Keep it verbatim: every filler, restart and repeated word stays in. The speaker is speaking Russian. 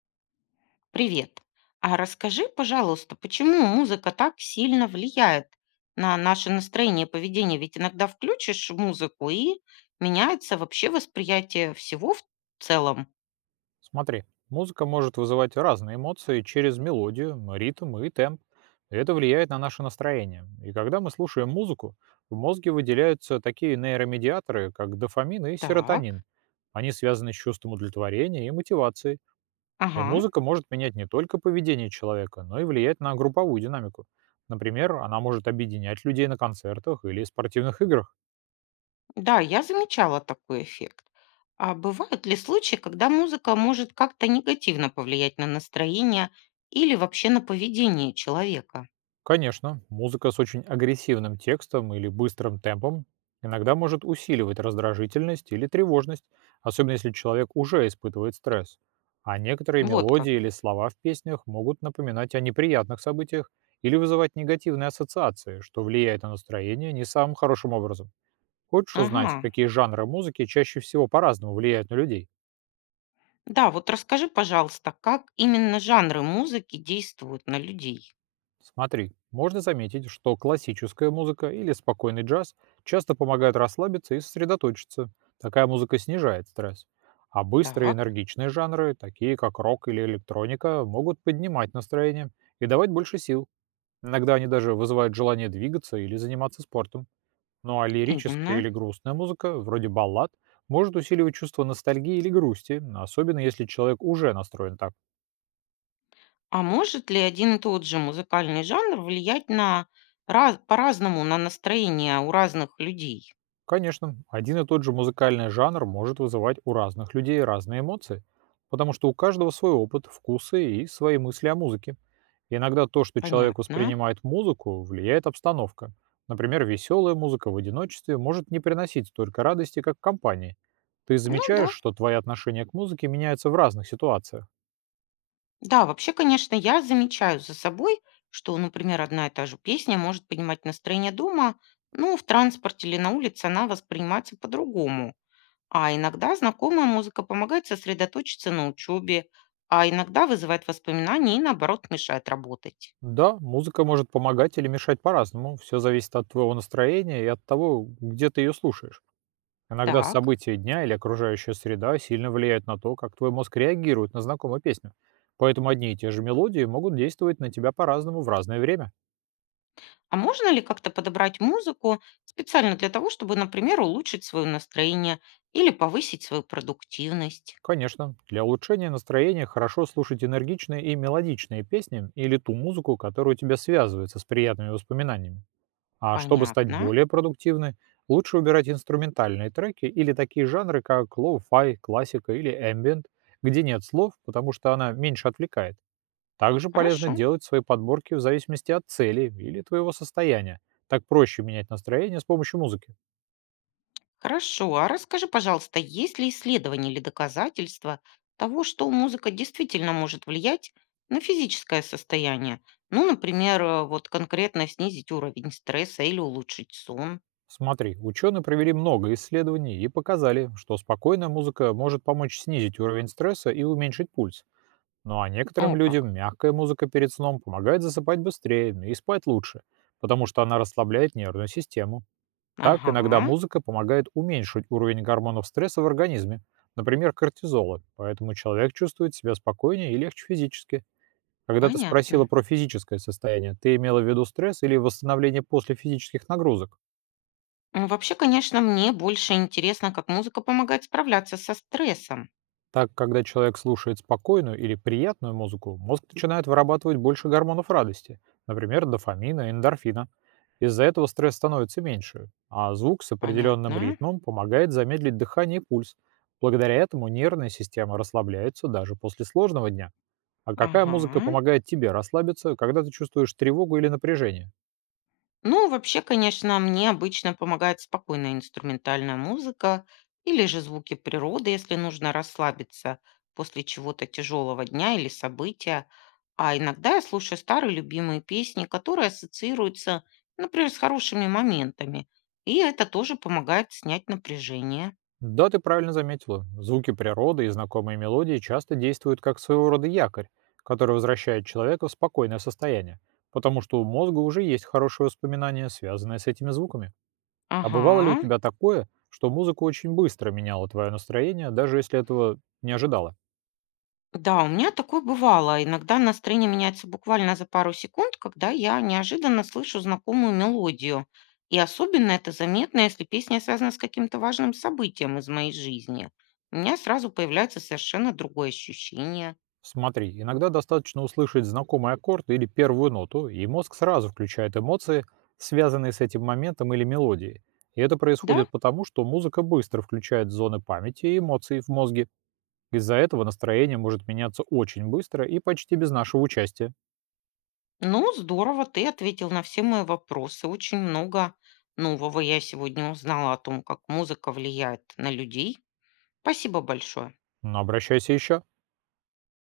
Привет. А расскажи, пожалуйста, почему музыка так сильно влияет на наше настроение и поведение? Ведь иногда включишь музыку и меняется вообще восприятие всего в целом. Смотри, музыка может вызывать разные эмоции через мелодию, ритм и темп. И это влияет на наше настроение. И когда мы слушаем музыку, в мозге выделяются такие нейромедиаторы, как дофамин и Так, серотонин. Они связаны с чувством удовлетворения и мотивации. И ага, музыка может менять не только поведение человека, но и влиять на групповую динамику. Например, она может объединять людей на концертах или спортивных играх. да, я замечала такой эффект. А бывают ли случаи, когда музыка может как-то негативно повлиять на настроение или вообще на поведение человека? Конечно, музыка с очень агрессивным текстом или быстрым темпом иногда может усиливать раздражительность или тревожность, особенно если человек уже испытывает стресс. А некоторые Вот мелодии как. или слова в песнях могут напоминать о неприятных событиях или вызывать негативные ассоциации, что влияет на настроение не самым хорошим образом. Хочешь Ага. узнать, какие жанры музыки чаще всего по-разному влияют на людей? Да, вот расскажи, пожалуйста, как именно жанры музыки действуют на людей? Смотри, можно заметить, что классическая музыка или спокойный джаз часто помогают расслабиться и сосредоточиться. Такая музыка снижает стресс. А быстрые Так, энергичные жанры, такие как рок или электроника, могут поднимать настроение и давать больше сил. Иногда они даже вызывают желание двигаться или заниматься спортом. Ну а лирическая именно. или грустная музыка, вроде баллад, может усиливать чувство ностальгии или грусти, особенно если человек уже настроен так. А может ли один и тот же музыкальный жанр влиять на раз- по-разному на настроение у разных людей? Конечно, один и тот же музыкальный жанр может вызывать у разных людей разные эмоции, потому что у каждого свой опыт, вкусы и свои мысли о музыке. Иногда то, что человек Понятно. воспринимает музыку, влияет обстановка. Например, веселая музыка в одиночестве может не приносить столько радости, как в компании. Ты Ну да. замечаешь, что твои отношения к музыке меняются в разных ситуациях? Да, вообще, конечно, я замечаю за собой, что, например, одна и та же песня может поднимать настроение дома, но в транспорте или на улице она воспринимается по-другому. А иногда знакомая музыка помогает сосредоточиться на учебе, а иногда вызывает воспоминания и, наоборот, мешает работать. Да, музыка может помогать или мешать по-разному. Все зависит от твоего настроения и от того, где ты ее слушаешь. Иногда Так. события дня или окружающая среда сильно влияют на то, как твой мозг реагирует на знакомую песню. Поэтому одни и те же мелодии могут действовать на тебя по-разному в разное время. А можно ли как-то подобрать музыку специально для того, чтобы, например, улучшить свое настроение или повысить свою продуктивность? Конечно, для улучшения настроения хорошо слушать энергичные и мелодичные песни или ту музыку, которая у тебя связывается с приятными воспоминаниями. А чтобы стать Понятно. более продуктивной, лучше выбирать инструментальные треки или такие жанры, как лоу-фай, классика или ambient, где нет слов, потому что она меньше отвлекает. Также полезно Хорошо. делать свои подборки в зависимости от цели или твоего состояния. Так проще менять настроение с помощью музыки. Хорошо, а расскажи, пожалуйста, есть ли исследования или доказательства того, что музыка действительно может влиять на физическое состояние? Ну, например, э, вот конкретно снизить уровень стресса или улучшить сон. Смотри, ученые провели много исследований и показали, что спокойная музыка может помочь снизить уровень стресса и уменьшить пульс. Ну а некоторым О, как. людям мягкая музыка перед сном помогает засыпать быстрее и спать лучше, потому что она расслабляет нервную систему. Так иногда Ага, музыка помогает уменьшить уровень гормонов стресса в организме, например, кортизола, поэтому человек чувствует себя спокойнее и легче физически. Когда ты спросила понятно. про физическое состояние, ты имела в виду стресс или восстановление после физических нагрузок? Ну, вообще, конечно, мне больше интересно, как музыка помогает справляться со стрессом. Так, когда человек слушает спокойную или приятную музыку, мозг начинает вырабатывать больше гормонов радости, например, дофамина, эндорфина. Из-за этого стресс становится меньше, а звук с определенным Понятно. ритмом помогает замедлить дыхание и пульс. Благодаря этому нервная система расслабляется даже после сложного дня. А какая музыка Ага. помогает тебе расслабиться, когда ты чувствуешь тревогу или напряжение? Ну, вообще, конечно, мне обычно помогает спокойная инструментальная музыка или же звуки природы, если нужно расслабиться после чего-то тяжелого дня или события. А иногда я слушаю старые любимые песни, которые ассоциируются, например, с хорошими моментами. И это тоже помогает снять напряжение. Да, ты правильно заметила. Звуки природы и знакомые мелодии часто действуют как своего рода якорь, который возвращает человека в спокойное состояние, потому что у мозга уже есть хорошее воспоминание, связанное с этими звуками. А бывало ли у Ага. тебя такое, что музыка очень быстро меняла твое настроение, даже если этого не ожидала? Да, у меня такое бывало. Иногда настроение меняется буквально за пару секунд, когда я неожиданно слышу знакомую мелодию. И особенно это заметно, если песня связана с каким-то важным событием из моей жизни. У меня сразу появляется совершенно другое ощущение. Смотри, иногда достаточно услышать знакомый аккорд или первую ноту, и мозг сразу включает эмоции, связанные с этим моментом или мелодией. И это Да? происходит потому, что музыка быстро включает зоны памяти и эмоций в мозге. Из-за этого настроение может меняться очень быстро и почти без нашего участия. Ну, здорово, ты ответил на все мои вопросы. Очень много нового я сегодня узнала о том, как музыка влияет на людей. Спасибо большое. Но обращайся еще.